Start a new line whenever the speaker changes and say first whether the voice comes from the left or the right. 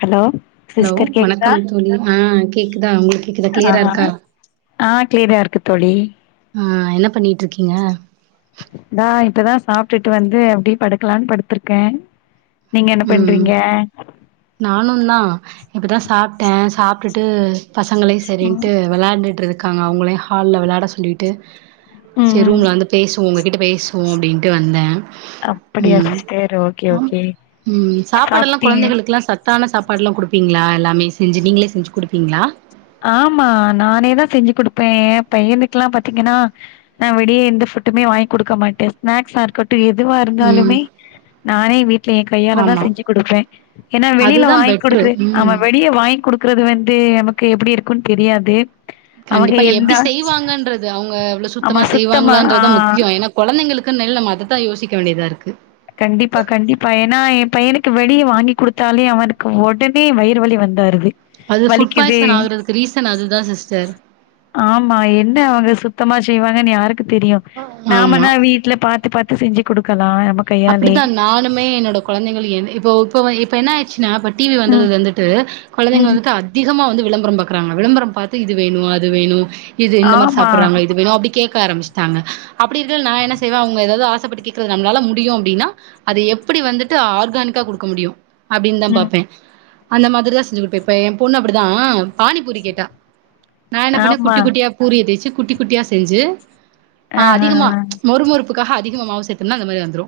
left: Hello
right: hello
left: sister கேக்குதா
right: வணக்கம் தோழி ஆஹ் கேக்குதா உங்களுக்கு கேக்குதா கிளியரா
left: ஆ
right: இருக்கா
left: ஆ கிளியரா இருக்கு தோழி
right: ஆ என்ன பண்ணிட்ருக்கீங்க
left: நா இப்பதா சாப்டுட்டு வந்து அப்டி படுக்கலான்னு படுத்துற்கே
right: ம் நானு தா இப்பதா சாப்டே சாப்டுட்டு பசங்கலயு
left: ம்
right: சரின்னுட்டு வெளாண்டுட்டு இருக் காங்க அவுங்களயு ஹால்ல வெளயாட சொல்லிட்டு
left: ம்
right: சேர்
left: ம்
right: ரூம்ல வந்து பேஸ் உங்ககிட்ட பேசுவோ அப்டின்ட்டு வந்த
left: அப்படியா சிஸ்டர் ஓகே ஓகே
right: ம் சாப்பாடெல்லா
left: சாப்ட்டீங்க
right: கொழந்தைகளுக்கு எல்லா சட் தானா சாப்பாடுலா குடுப்பீங்ளா எல்லாமே செஞ்சு நீங்களே செஞ்சு குடுப்பீங்ளா
left: ஆமா நானே தா செஞ்சு குடுப்ப பையனுக்கு எல்லா பாத்தீங்கன்னா நா வெளியே எந்த ஃபுட்டுமே வாங்கி் குடுக்க மாட்ட ஸ்நாக்ஸ்ஸா இருக்கட் எதுவா
right: ம்
left: இருந்தாலுமே நானே வீட்ல என் கையால தா
right: ஆமா
left: செஞ்சு குடுப்பே ஏனா வெளியில
right: அதுதான்
left: வாங்கி்
right: பெட்ரு
left: குடுக்குற
right: ம்
left: நாம வெளிய வாங்கி குடுக் க்றது வந்து நமக் கு எப்டி இருக்குன் தெரியாது அவங்க
right: கண்டிப்பா
left: எந்த
right: எப்டி செய்வாங்கன்றது அவ்ங்க அவ்ளோ
left: ஆமா
right: சுத்தமா
left: ஆ
right: செய்வாங்களான்றதுதா முக்யோ ஏனா கொழந்தைங்களுக்குன்னைல நம்ம அது தா யோசிக்க வேண்டியதா இருக்கு
left: கண்டிப்பா கண்டிப்பா ஏனா எ பையனுக்கு வெளிய வாங்கி குடுத்தாலே அவனுக்கு ஒடனே வயிறு வலி வந்தருது
right: அது ஃபுட் பாய்சன் ஆகுறதுக்கு ரீசன் அதுதா சிஸ்டர்
left: தமா செய்வாங்கன் யாருக் கு தெரியு
right: ஆமா
left: நாமனா வீட்ல பாத்து பாத்து செஞ்சு குடுக்கலா அம்
right: அப்டித்தா நானுமே என்னோட கொழந்தைகள் என் இப்போ போவா இப்ப என்ன ஆய்ர்ச்சு நா அப்ப டி வி
left: ம்
right: வந்ததுலருந்துட்டு கொழந்தைங்க
left: ம்
right: வந்துட்டு அதி திகமா வந்து விளம்பரம் பாக்குறாங்க விளம்பரம் பாத்து இது வேணு அது வேணு இது இந்த மாரி
left: ஆமா
right: சாப்புறாங்க இது வேணு அப்டி கேக் க்க ஆரம்மிச்டாங்க அப்டி இருக்கைல நா என்ன செய்வே அவ்ங்க எதாவ்து ஆசப்பட்டு கேக்ரது நம்ளால மு டியு அப்டினா அது எப்டி வந்துட்டு ஆர்கானிக்கா குடுக்க முடியு அப்டின் தா
left: ம்
right: பாப்பே அந்த மாதிரிதா செஞ்சு குடுப்பே இப்ப எ பொண்ணு அப்டிதா பானிப்பூரி கேட்டா நா என்ன பண்ணே
left: ஆமா
right: குட்டி குட்டியா பூரிய தேச்சு குட்டி குட்டியா செஞ்சு ஆஹ்
left: ஆஹா
right: அதிகமா மொறு மொறுப்புக்காக அதி திகமா மாவு சேத்தம்னா அந்த மாரி வந்துரு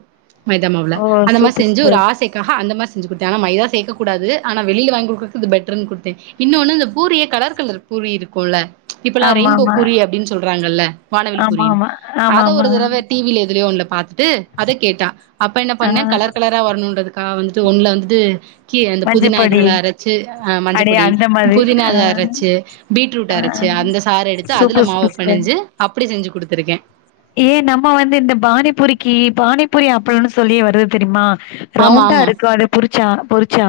right: மைத மாவுல
left: ஓ
right: அந்த மாரி
left: சூப்பர்
right: செஞ்சு ஒரு
left: சூப்பர்
right: ஆசைக்காக அந்த மார் செஞ்சு குடுத்தே ஆனா மைதா சேக்க கூடாது ஆனா வெளில வாங்கி குடுக்றதுக்கு இது பெட்ருன் குடுத்தே இன்னோன்னு இந்த பூரியே கலர் கலர் பூரி இருக்குல இப்பெல்லா ரெயின்போ
left: ஆமாமா
right: பூரி அப்டின் சொல்றாங்கல்ல வானவில் பூரினு
left: ஆமாமா
right: அத
left: ஆமாமா
right: ஒரு தடவ டி வி ல எதுலயோ ஒன்ல பாத்துட்டு அதக் கேட்டா அப்ப என்ன
left: ஆ
right: பண்ணே கலர் கலரா வரணுன்றது க்கா வந்துட்டு ஒன்ல வந்துட்டு கீர அந்த புதினா
left: மஞ்சப்பொடி
right: இதுகல அரச்சு ஆஹ்
left: அடே
right: மஞ்சப்பொடி
left: அந்த
right: ம்
left: மாரி ஆ
right: புதினாத அரச்சு பீட்ரூட்ட
left: ஆ
right: அரச்சு அந்த சார எடுத்து அதுல
left: சூப்பர்
right: மாவ
left: சூப்பர் சூப்பர்
right: பெணஞ்சு அப் ப்டி செஞ்சு குடுத்துருக்கே
left: ஏ நம்ம வந்து இந்த பானிபுரிக்கி பானிப்புரி அப்பளனு சொல்லியே வருது தெரிமா
right: ஆமா
left: ரவுண்டா
right: ஆமா
left: இருக்கு அத புறிச்சா பொறிச்சா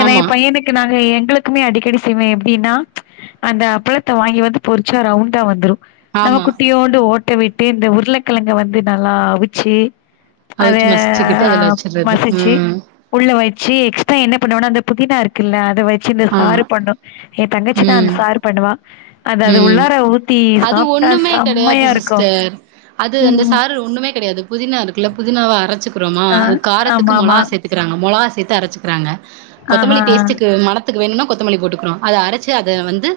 left: ஏனா
right: ஆமா
left: எ பையனுக்கு நாங்க எங் ங்களுக்குமே அடிக்கடி செய்வே எப்டின்னா அந்த அப்பளத்த வாங்கி வந்து பொறிச்சா ரவுண்டா வந்துரு நம்ம
right: ஆமா
left: குட்டியோண்டு ஓட் ட்ட விட்டு இந்த உருளக்கெழங்க வந்து நல்லா அவிச்சு அத
right: அவிச்சு மசிச்சுக்கிட்டு அதுல
left: ஆஹ்
right: வச்சர்றது
left: மசிச்சு
right: ம்
left: உள்ள வச்சு எக்ஸ்ட்ரா என்ன பண்ணோனா அந்த புதினா இருக் குல்ல அத வ சு இந்த
right: ஆமா
left: சாறு பண்ணு எ தங்கச்சி தா அந்த
right: ம்
left: சாறு பண்ணுவா அது அது
right: ம்
left: உள்ளார ஊத்தி சாப்ட்டா செம்மையா இருக்
right: சரி அது அந்த சாறு ஒண்ணுமே கெடையாது புதினா இருக்குல புதினாவா அரச்சு றோமா
left: ஆ
right: அது காரத்துக்கு
left: ஆமா ஆமா
right: மொளகா சேத்துக்குறாங்க மொளகாச் சே்த்து அரச்சுக்குறாங்க
left: ஆஹா
right: கொத்தமல்லி டேஸ்ட்டுக்கு மனத்துக்கு வேணும்னா கொத்தமல்லி போட்டுக்குறோ அத அரைச்சு அத வந்து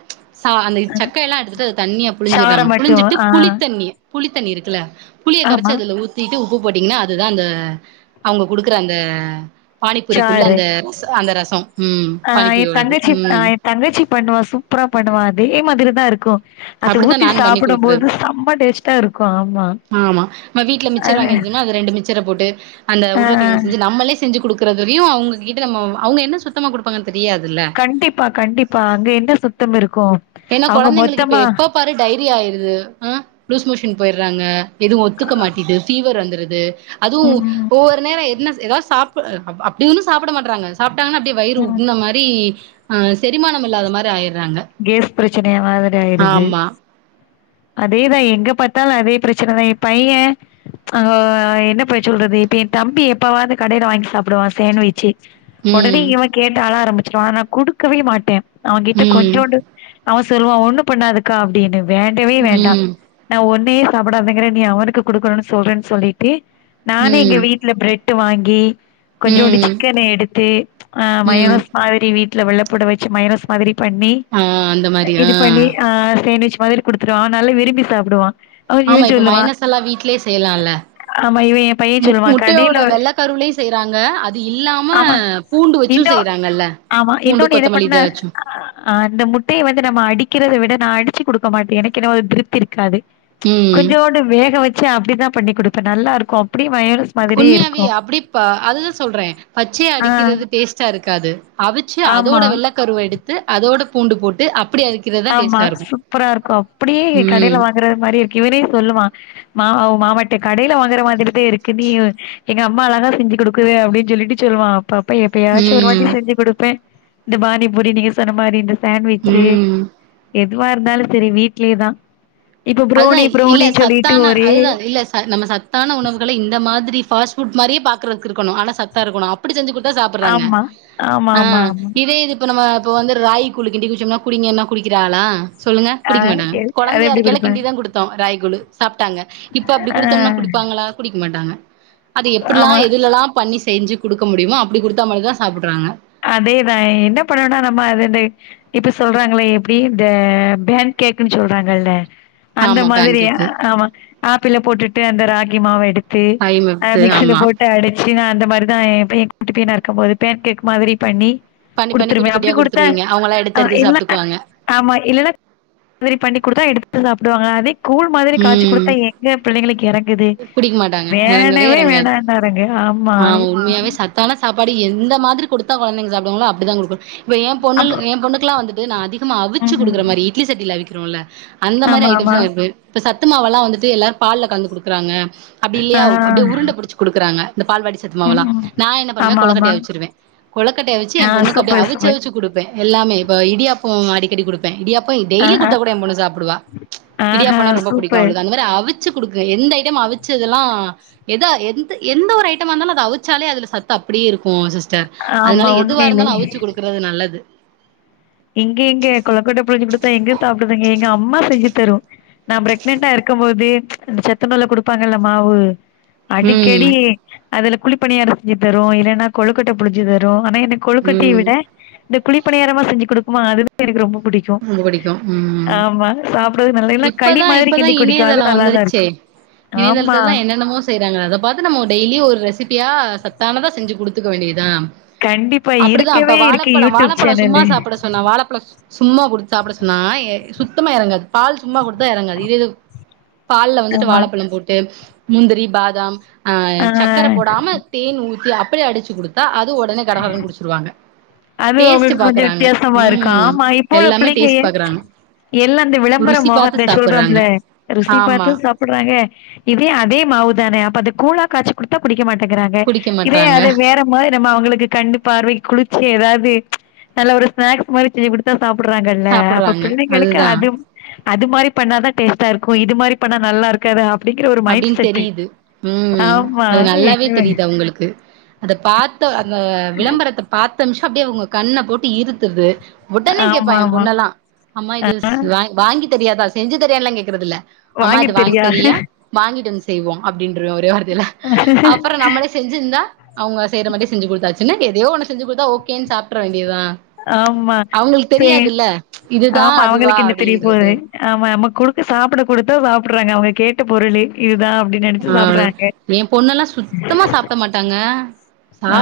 right: சா சக்கைய எல்லா எடுத்துட்டு அது தண்ணிய
left: சார
right: புழிஞ்சுறாங்க
left: மட்டு
right: புழிஞ்சிட்டு
left: ஆ
right: புளித்தண்ணிய புளித்தண்ணி இருக்குல புளிய
left: ஆமா
right: கரச்சு அதுல ஊத்திட்டு உ ப்பு போட்டீங்கன்னா அதுதா அந்த அவங்க குடுக்குற அந்த பானிப்பூரிக்குள்ள அந்த ச் அந்த ரச் சம்
left: ஆஹ் எ தங்கச்சி ஆஹ் எ தங்கச்சி பண்ணுவா சூப்பரா பண்ணுவா அ தே மாதிரிதா இருக்கு அது
right: அப்டித்தா
left: ஊத்தி
right: நான் பண்ணி
left: சாப்பிடும்
right: கொடுக்கறது
left: போது செம்ம டேஸ்ட்டா இருக்கு ஆமா
right: ஆமா நம்ம வீட்ல மிச்சர் வாங்கியிவெச்சோமா அது ரெண்டு மிச்சர போட்டு அந்த
left: ஆ
right: உருளக்கெழங்கு செஞ்சு நம்மளே செஞ்சு கொடுக்குறது தெரியு அவங்ககிட்ட நம்ம அவங்க என்ன சுத்தமா கொடுப்பாங்கன்
left: கண்டிப்பா கண்டிப்பா அங்க என்ன சுத்தம் இருக்கு
right: ஏன்னா
left: அவங்க
right: கொழந்தைங்களுக்கு இப்ப
left: மொத்தமா
right: எப்ப பாரு டயரி ஆயிருது ஆஹ் லூஸ் மோஷன் போயிடுறாங்க எதுவு ஒத்துக்க மாட்டேது ஃபீவர் வந்துரு து அதுவு
left: ம் ம்
right: ஒவ்வொரு நேர என்ன ஏதாவது சாப் அப் அப்டினு சாப்ட மாட்றாங்க சாப் ட்டாங்கனா அப்டியே வயிற
left: ம்
right: உப்ன மாரி ஆ சேரிமானம் இல்லாத மாரி ஆயிரு
left: கேஸ் பிர சின்னயா மாதுரி ஆயிருது
right: ஆமா
left: அதேதா எங்க பாத்தாலு அதே பிரச்சனதா எ பைய அங்க என்ன போய் சொல்றது இப்ப எ தம்பி எப்பவாது கடைல வாங்கி சாப்புடுவா சேண்விச்சி ஒடனே
right: ம்
left: இவ கேட்டு அழாரம்பு ஸ்டானா குடுக்கவே மாட்டே அவ
right: ம்
left: கொஞ்சோண்டு அவஸ் சொல்வா ஒன்னு பண்ணாதுக்கா அப்டினு வேண்டவே வேண்டா
right: ம்
left: நா ஒன் நீயே சாப்புடாதுங்குற நீ அவனுக்கு குடுக்குணுனு சொல்ரேன் சொல்லிட்டு நானே எங்க
right: ம்
left: வீட்ல ப்ரெட் டு வாங்கி கொஞ்சோண்டு
right: ம்
left: சிக்கன எடுத்து அ
right: ம்
left: மயோனஸ் மாதுரி வீட் ட்ல வெள்ளப்பொட வச்சு மயோனஸ் மாதுரி பண்ணி
right: ஆ அந்த மாரி
left: இது
right: ஆ
left: பண்ணி அ சேண்விச் மாதுரி குடுத்துருவ ஆ நல்ல விரும்பி சாப்புடுவா
right: ஆமா இப்ப மாயோனஸ் எல்லா வீட்லே செயலால்ல
left: ஆமா இவ எ பைய
right: மு
left: சொல்லுவா கடைல
right: முட்டையோட வெள்ள கருவ்லியு செய்றாங்க அது இல்லாம
left: ஆமா
right: பூண்டு வச்சு
left: இன்னு
right: செய்றாங்கல்ல பூண்டு கொத்தமல்லி இத வச்சு
left: அ இந்த முட்டைய வந்து நம்ம அடிக்கரத விட நா அடுச்சு குடுக்க மாட் எனக் என்னவோ அது திருப்தி இருக்காது
right: ம்
left: கொஞ்சோண்டு வேக வச்ச அப் ப்டிதா பண்ணி குடுப்ப நல்லாருக்கு அப்டியே மயோனஸ் மாதிரியே
right: உண்மியாவி
left: இருக்கு
right: அப்டிப்ப அதுதா சொல்றே பச்சியா
left: ஆ
right: அடிக்கிறது பேஸ்ட்டா இருக்காது அவிச்சு அதோட
left: ஆமா
right: வெள்ள கருவ எடுத்து அதோடுப் பூண்டு போட்டு அப்
left: ஆம்மா சூப்பரா இருக்கு அப்புடியே கடைல
right: ம்
left: வாங்குகற மாரி இருக்கு இவனே சொல்லுவா மாவ் மாவட் கடைல வாங்குற மாதிரிதே இருக்கு நீவு எங் அம்மா அழகா செஞ்சு குடுக்குதே அப்டின் சொல்லிட்டு சொல்வா பாப்ப எப்பயாச்சு ஒரு வாட்டி
right: ம்
left: செஞ்சு குடுப்பே இந்த பாணிபூரி நீங்க சொன்ன மாரி இந்து சேண்விச்சி
right: ம்
left: எதுவா இருந்தாலு செரி வீட்லே தா
right: அதுதா இல்ல சத்தான அதுதா இல்ல ச நம்ம சத்தான உணவுகள இந்த மாத்ரி ஃபாஸ்புட் மாரியே பாக்றக்கு இருக்கனு ஆன சத்த இருக்குனு அப்புடி செஞ்சி குடுத் த சாப்புற்றாங்க
left: ஆமா. ஆமா
right: அ
left: ஆமா ஆமா.
right: இதே இது இப்ப நம இப்ப வந்து ராயி கூழுக்கிண்டி குச்சம்னா குடிங்கன்னா குடிக்கிறாகள சொல்லுங்க
left: ஆ
right: குடிக்க மாட்டாங்க
left: எ அது
right: கொழந்தையா
left: எப்படி
right: இருக்கயில
left: குடுப்பேன்.
right: கிண்டி தா குடுத்தோ ராய் [unintelligible] சாப்ட்டாங்க இப்ப அப்டி
left: ஆ
right: குடுத்தம்னா குடிப்பாங்களா குடிக்க மாட்டாங்க அது எப்பிட்லா
left: ஆமா.
right: எதுலல்லா பண்ணி செஞ்சு குடுக்க முடியுமா அப்படி குடுத்த மட்டுந்தா சாப்புட்றாங்க
left: அதே தா என்ன பண்ணனுனா நம்ம அது வந்து இப்ப சொல்றாங்கல்ல எப்டி இந்த பேன் கேக்குன் சொல்றாங்கல்ல அந்த
right: ஆமா பேன்
left: மாதிரி அ,
right: கேக்கு
left: ஆமா ஆப்பிள போட்டுட்டு அந்த ராகி மாவ எடுத் து
right: ராகி
left: அ,
right: மத்து
left: மிக்சில
right: ஆமா
left: போட்டு அடிச் ஏனா அந்த மாரி தா ஏ பைய குட்டி பையனா இருக்கும் போது பேன் கேக்கு மாதிரி பண்ணி
right: பண்ணி பண்ணி
left: குடுத்துருவே
right: குட்டி
left: அப்படி
right: குட்டியா
left: குடுத்த
right: குடுத்துருவீங்க அவங்களா
left: ஆ,
right: எடுத்து எடுத்து
left: இல்ல
right: சாப்ட்டுக்குவாங்க
left: ஆமா இல்லைன்னா மாதிரி பண்ணி கொடுத்தா எடுத்து சாப் [unintelligible] கூழ் மாரி காச்சி
right: ம்
left: குடுத்தா எங்க பிள்ளைங்களுக்கு எறங்குது
right: குடிக்க மாட்டாங்க எறங்கவே
left: வேணவே
right: எறங்காது
left: வேணானானுங்க ஆமா
right: ஆ உண்மையாவே
left: [unintelligible]
right: சத்தான சாப்பாடு எந்த மாதிரி குடுத்தா கொழந்தைங்க சாப்டுவாங்ளோ அப்டி தா குடுக்கணு இப்ப ஏ பொண்ணுல்
left: அப்ப
right: ஏ பொண்ணுக்கெல்லா வந்துட்டு நா அதிகமா அவிச்சு குடுக்கற
left: ம்.
right: மாரி இட்லி சட்டில அவிக் கிறோல்ல அந்த மாரி
left: ஆமா, ஆமா.
right: ஐட்டம்ஸ்ல்லா வெப்பே சத்து மாவெல்லா வந்துட்டு எல்லார் பால்ல கலந்து குடுக்கறாங்க அப்டில்லயா
left: ஆ.
right: அப்படியே உருண்ட புடிச்சு குடுக்கறாங்க இந்த பால்வாடி சத்து மாவு
left: ம்
right: எல்லா
left: ம்
right: நா என்ன பண்ணுவே
left: ஆமா ஆமா
right: கொழக்கட்டயா அவிச்சிருவே கொழக்கட்ட அவிச்சு
left: ஆ
right: எம்பொண்ணுக்கு அப்படியேய்
left: சூப்பர்
right: அவிச்சு
left: சூப்பர்
right: அவிச்சு குடுப்பே எல்லாமே இப்போ இடியாப் போ அடிக்கடி குடுப்பே இடியப் போ
left: ஆ
right: டெய்லி
left: ஆ
right: குடுத்த கூட எம்பொண்ணு சாப்புடுவா இடியாப்
left: ஆஹா
right: போனா ரொம்ப புடிக்கு
left: சூப்பர்
right: அவளுக்கு அந்த மாரி அவிச்சு குடுக்கு எந்த ஐட்டம் அவிச்சதெல்லா எதா எந்து எந்த ஒரு ஐட்டமாருந்தாலு அத அவிச்சாலே அதுல சத்து அப்டியே இருக்கு சிஸ் டர் அதனால
left: ஆமா
right: எதுவா
left: உண்மையிலே
right: இருந்தாலு அவிச்சு குடுக்கறது நல்லது
left: இங்க எங்க எங்கம்மா செஞ்சு தரு நா ப்ரக்னென்டா இருக்கும்போதே அந்த சத்துணவுல குடுப்பாங்கல்ல மாவு அடிக்கடி
right: ம்
left: அதுல குழிப்பணியாரோ செஞ்சு தரு இல்லைனா கொழுக்கட்ட புடிச்சு தரு ஆனா கொழுக்கட்டய
right: ம்
left: விட இந்த குழி பணியாரமா செஞ்சு குடு ஆமா அது தா எனக்கு ரொம்ப புடிக்கு
right: ம்ப புடிக்கு உம்
left: ஆமா சாப்டறது நல்லா இல்ல
right: இப்ப
left: களி
right: தா
left: மாதிரி
right: இப்ப தா
left: கிண்டி குடிக்கு அது
right: இணையதளோ
left: நல்லாதா
right: வந்துருச்சே
left: இருக்கு
right: இணையதளத்துல
left: ஆமா
right: தா என்னென்னமோ செய்யறாங்க அத பாத்து நம்மோ டெய்லியு ஒரு ரெசிப் பியா சத்தானதா செஞ்சு குடுத்துக்க வேண்டியதா
left: கண்டிப்பா
right: அப்டிதா அப்ப
left: இருக்கவே இருக்கு
right: வாழப்பழோ
left: யூடியூப்
right: வாழப்பழோ சும்மா
left: சேனலு.
right: சாப்பிட சொன்னா வாழப்பழோ சும்மா குடுத் சாப்ட சொன்னா ஏ சுத்தமா எறங்காது பால் சும்மா கொடுத்தா எறங்காது இது இது பால்ல வந்துட்டு
left: ஆமா.
right: வாழப்பழம் போட்டு முந்திரி பாதாம் ஆஹ
left: ஆ
right: சக்கர போடாம தேன் ஊ தந்தி அப்படியே அடிச்சு குடுத்தா அ து உடனே கடகடனு குடிச்சுருவாங்க
left: அது
right: டேஸ்ட் பாக்குறாங்க உம்
left: போல பிள்ளைங்க ப்ச் எல்லா அந்த விளம்பரோ
right: ருசி
left: மோகோ
right: பாத்து சாப்புட்றாங்க
left: சொல்றோம்ல ருசி
right: ஆமா
left: பாத்து சாப்டு றாங்க இதே அதே மாவுதானே அப்ப அது கூழா காச்சி குடுத்தா குடிக்க மாட் கெக்குறாங்க
right: குடிக்க
left: இதே
right: மாட்றாங்க
left: அது வேற மாரி நம்ம அவங்களுக் கு கண்ணு பார்வை குளிச்சியா எதாவது ச்சு நல்லா ஒரு ஸ்நாக்ஸ் மாரி செஞ்சு குடுத்தா சாப்டுறாங்கல்ல அப்ப
right: சாப்புட்றாங்க
left: பிள்ளைங்களுக்கு
right: அதுதா
left: அது அது மாரி பண்ண தா டேஸ்டா இருக்கு இதுமாறி பண்ணா நல்லா இருக்காது அப்
right: அப்டின்னு தெரியுது உம்
left: ஆமா.
right: அது நல்லாவே
left: இது
right: தெரியுது அவுங்களுக்கு அத பாத்த அந் த விளம்பரத்த பாத் த நிம்ஷோ அப்படியே அவுங்க கண்ண போட்டு இருத்துறது ஒடனே கேட்பா
left: ஆமா
right: என்
left: ஆமா
right: பொண்ணு எல்லா அம்மா இதுஸ் வாங் வாங்கி தெரியாதா செஞ்சு தரியானல்லா கேக்குறதில்ல அம்மா
left: வாங்கி
right: இது
left: தெரியா
right: தரியா வாங்கிட்டு வந்து செய்வோ அப்படின்ருவ ஒரே வார் தைல அப்புறோ நம்மளே செஞ்சு இந்தா அவுங்க செய்யர மாரியே செஞ்சு குடுத்தாச் சுனா எதேயோ ஒன்னு செஞ்சு குடுத்தா ஓகேன்னு சாப்பிட்டற வேண்டியதா
left: ஆமா
right: அவுங்களுக்கு
left: சேம்
right: தெரியாதுல்ல இதுதா
left: ஆமா
right: அதுவா
left: அவுங்களுக்கு என்ன தெரிய போது
right: அப்டின்றது
left: ஆமா நமக் குடுக்க சாப்புட குடுத்தா சாப்டுறாங்க அவுங்க கேட்ட பொருளே இதுதா
right: ஆஹ எ பொண்ணெல்லா சுத்தமா சாப்பிட மாட்டாங்க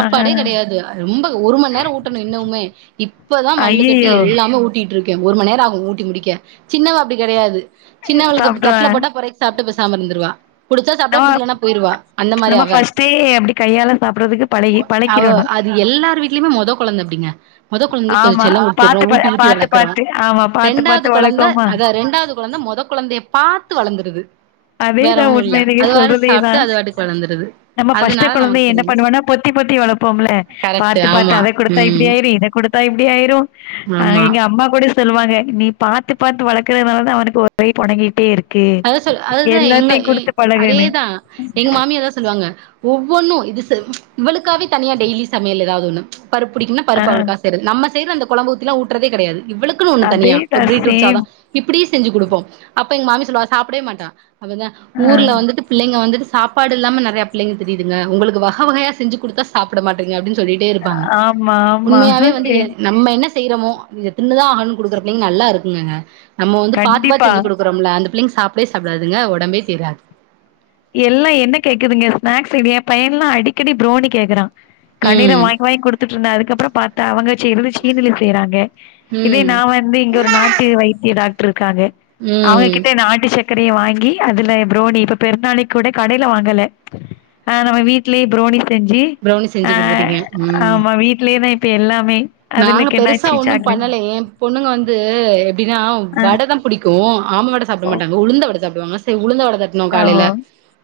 left: ஆஹா
right: கெடையாது அ ரொம்ப து ஒரு மணி நேரோ ஊட்டணு இன்னுமே இப்பதா மல்லு கட்டி
left: ஐயையோ
right: எல்லாமே ஊட்டிட்டு இருக் க்கே ஒரு மண் நேரமாகு ஊட்டி முடிக்க சின்னவ அப்டி கெடையாது சின்னவளுக்கு இப்டி
left: சாப்ட்ருவே
right: தட்டுல போட்டா பொறைக் சாப்புட்டு பே சாமயிருந்துருவா பிடிச்சா சப்பிட
left: நம்ம
right: பிடிக்கலனா போயிருவா அந்த மாரி
left: நம்ம
right: அவ
left: ஃபர்ஸ்ட்டே அப்படி கையால சாப்பிடுறதுக்கு பழகி
right: அவ
left: பழக்கிறணும்
right: அது எல்லார் வீட்லயுமே மொத கொழந்த அப்பிடிங்க மொதல் கொழந்திகுகு கொஞ்சு
left: ஆமா
right: செல்ல
left: பாத்து
right: ஊத்துடுறோம்
left: பா
right: ஊட்டி ஊட்டி
left: பாத்து
right: வளக்குறோ
left: பாத்து ஆமா பாத்து
right: ரெண்டாவது
left: பாத்து
right: கொழந்த
left: வழக்கோமா
right: அத ரெண்டாவது கொழந்த மொத கொழந்தய பாத் த்து வளந்துருது
left: அதேதா உண்ம நீங்க
right: அது வாட்டுக்கு
left: சொல்றதேதா
right: சாப்ட்டு அது வாட்டுக்கு வளந்துருது
left: நம்ம பஸ்ட்டு
right: அதனால நமக்கு
left: கொழந்திய என்ன
right: தெரியல
left: பண்ணுவனா பொத்தி பொத்தி வளப்போம்முல்ல
right: கரெக்ட்
left: பாத்து பாத்து
right: ஆமா
left: அத கொடுத்தா இப்பிடி
right: ம்
left: ஆயிரு இத குடுத் தா எப்பிடி ஆயிரு அஹ்
right: ஆமா
left: எங்க அம்மா கூட சொல்லுவாங்க நீ பாத்து பாத்து வளக்குறதுனால தா அவனுக்கு ஒரு [unintelligible] கொடனிங்கிட்டே இருக்
right: அத சொல் அ [unintelligible] த்தா எங்க ஏய்
left: பழகுன்னு."
right: அதேதா எங்க மாமியா அதா சொல்லுவாங்க ஒவ்வொன்னு இது செவ் இவ்ளுக்காவே தனியா டெய்லி சமையல் ஏதாவுது ஒண்ணு பருப் புடிக்குனா
left: ஆ
right: பருப்பு அவுளுக்கா செய்ரது நம் செய்ர அந்த கொழம்பு ஊத்தி ஊட்ரதே கெடையாது இவ்வுளுக்குன்னு ஒன் தனியா ஒரு
left: அதேதான்
right: பீட்ரூட் சாதோ
left: சேம்.
right: இப்பிடி செஞ்சு குடுப்போ அப்ப எங்க மாமி சொல்லுவா சாப்புடே மாட்டா அவுந்தா
left: ஆ
right: ஊர்ல வந்துட்டு பிள்ளைங்க வந்துட் சாப்படு இல்லாம நெறைய பிள்ளைங்க தெரியிதுங்க உளுக்கு வக வகைய செஞ்சு குடுத்தா சாப்பட மாட்டறீங்க அப்டின் சொல்லிட்டே இருப்பாங்க
left: ஆமா, ஆமா.
right: உண்மையாவே வந்து எ நம்ம என்னஸ் செய்யிறமோ இத தின்னுதா ஆகன்னு குடுக்குற பிள்ளைங் நல்லா இருக்குங்குங்க நம்ம வந்து பாத்து பாத்து
left: கண்டிப்பா.
right: செஞ்சு குடுக்குறோமுல்ல அந்து பிள்ளைங் சாப்டவே சாப்டாதுங்க ஒடம்பே தீராது
left: எல்லா என்ன கேக்குதுங்க ஸ்நாக்ஸ் ஏ பையன்ல்லா அடிக்கடி ஃப்ரோனி கேக்குறா கண்ணீர
right: ம்
left: வாங்கி வாங்கி குடுத்துட்டு இருந்தே அதுக்கப்புறோ பாத் த்தா அவுங்க செய்வது சீனில செய்யிறாங்க இதே
right: ம்
left: நா வந்து இங்கு ஒரு நாட்டு வைத்திய டாக் க்காங்கே
right: ம்
left: அவுங்ககிட்ட நாட்டுச்சத் கெடையு வாங்கி அதுல ஃப்ரோனி இப்ப பெரு நா அன்னை கூட கடயில வாங்குல ஹ நம்ம வீட்லியே ஃப்ரோனிஸ் செஞ்சு
right: ப்ரௌனி செஞ்சு
left: ஆஹ்
right: குடுத்துட்டீங்க ம்
left: ஆமா வீட்லையே நா இப் இப்ப எல்லாமே அதுல
right: நாங்க பெருசா
left: கெண்ணாச்சி
right: ஒண்ணும்
left: சாக்லேட்
right: பண்ணல ஏன் பொண்ணுங்க வந்து அப்டினா வட தான் புடிக்கு ஆமவடை சாப்ட மாட்டங்க உளுந்த வ [unintelligible] சாப்டுவாங்க செரி உளுந்தவட தட்னோ
left: ஆ ஓ
right: காலைல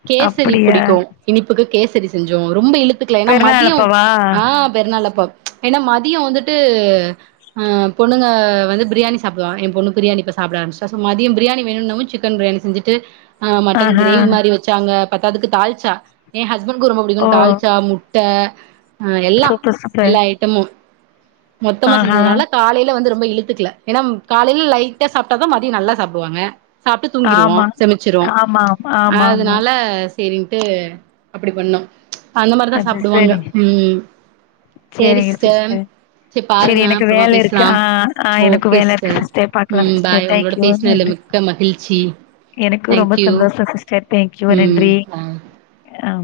right: கேசரி
left: அப்படியா
right: புடிக்கு இனிப்புக்கு கேசரி செஞ்சோ ரொம்ப இழுத் த்துக்கல ஏனா
left: பெருநாள்
right: மதியோ
left: அப்பவா
right: ஆஹ் பெருநாளப்ப ஏனா மத் தியோ வந்துட்டு ஆஹ் பொண்ணுங்க வந்து பிரியாணி சாப்பிடுவா என் பொண்ணு பிரியாணி இப்ப சாப்பிட ஆரம்பிச்டா சோ மதியம் பிரியாணி வேணுன்னவு சிக்கன் பிரியாணி செஞ்சுட்டு ஆஹ் மட்டன்
left: ஆஹா
right: க்ரேவி மாரி வச்சாங்க பத்தாதுக்கு தாழ்ச்சா என் ஹஸ் ஹஸ்பண்ட்கு
left: ஓ
right: ரொம்பிடிக்குன் தாழ்ச்சா முட் ட ஆஹ் எல்லா
left: சூப்பர் சூப்பர்
right: எல்லா ஐட்டமு மொத்தமா
left: ஆஹா
right: செஞ்சதுனால காலைல வந்து ரொம்ப இழுத்துக்கல ஏனாம் காலைல லைட்டா சாப்டாதா மதியோ நல்லா சாப்டுவாங்க சாப்ட்டு தூங்கிருவோ
left: ஆமா.
right: செமிச்சிரு
left: ஆமா, ஆமா, ஆமா.
right: அதனால சேரின்ட்டு அப்படி பண்ணோ அந்த மாரிதா
left: அது
right: சாப்பிடுவாங்க
left: சரிங்க.
right: உம் சேரி சி்ஸ்டர்
left: சேரி எனக்கு வேல இருக்கு ஆஹ் ஆஹ் அ எனக்கு வேல இருக்கு சிஸ்டர் பாக்கலா
right: ம்
left: சிஸ்டர்
right: பாய் உங்களோட
left: தேங்க்யூ
right: பேசினதுல
left: நன்றி
right: மிக்க மகிழ்ச்சி
left: எனக்கு ரொம்ப
right: தேங்க்யூ
left: சந்தோஷ சிஸ்டர் தேங்க்யூ
right: ம்
left: நன்றி
right: பாய்
left: ஆம்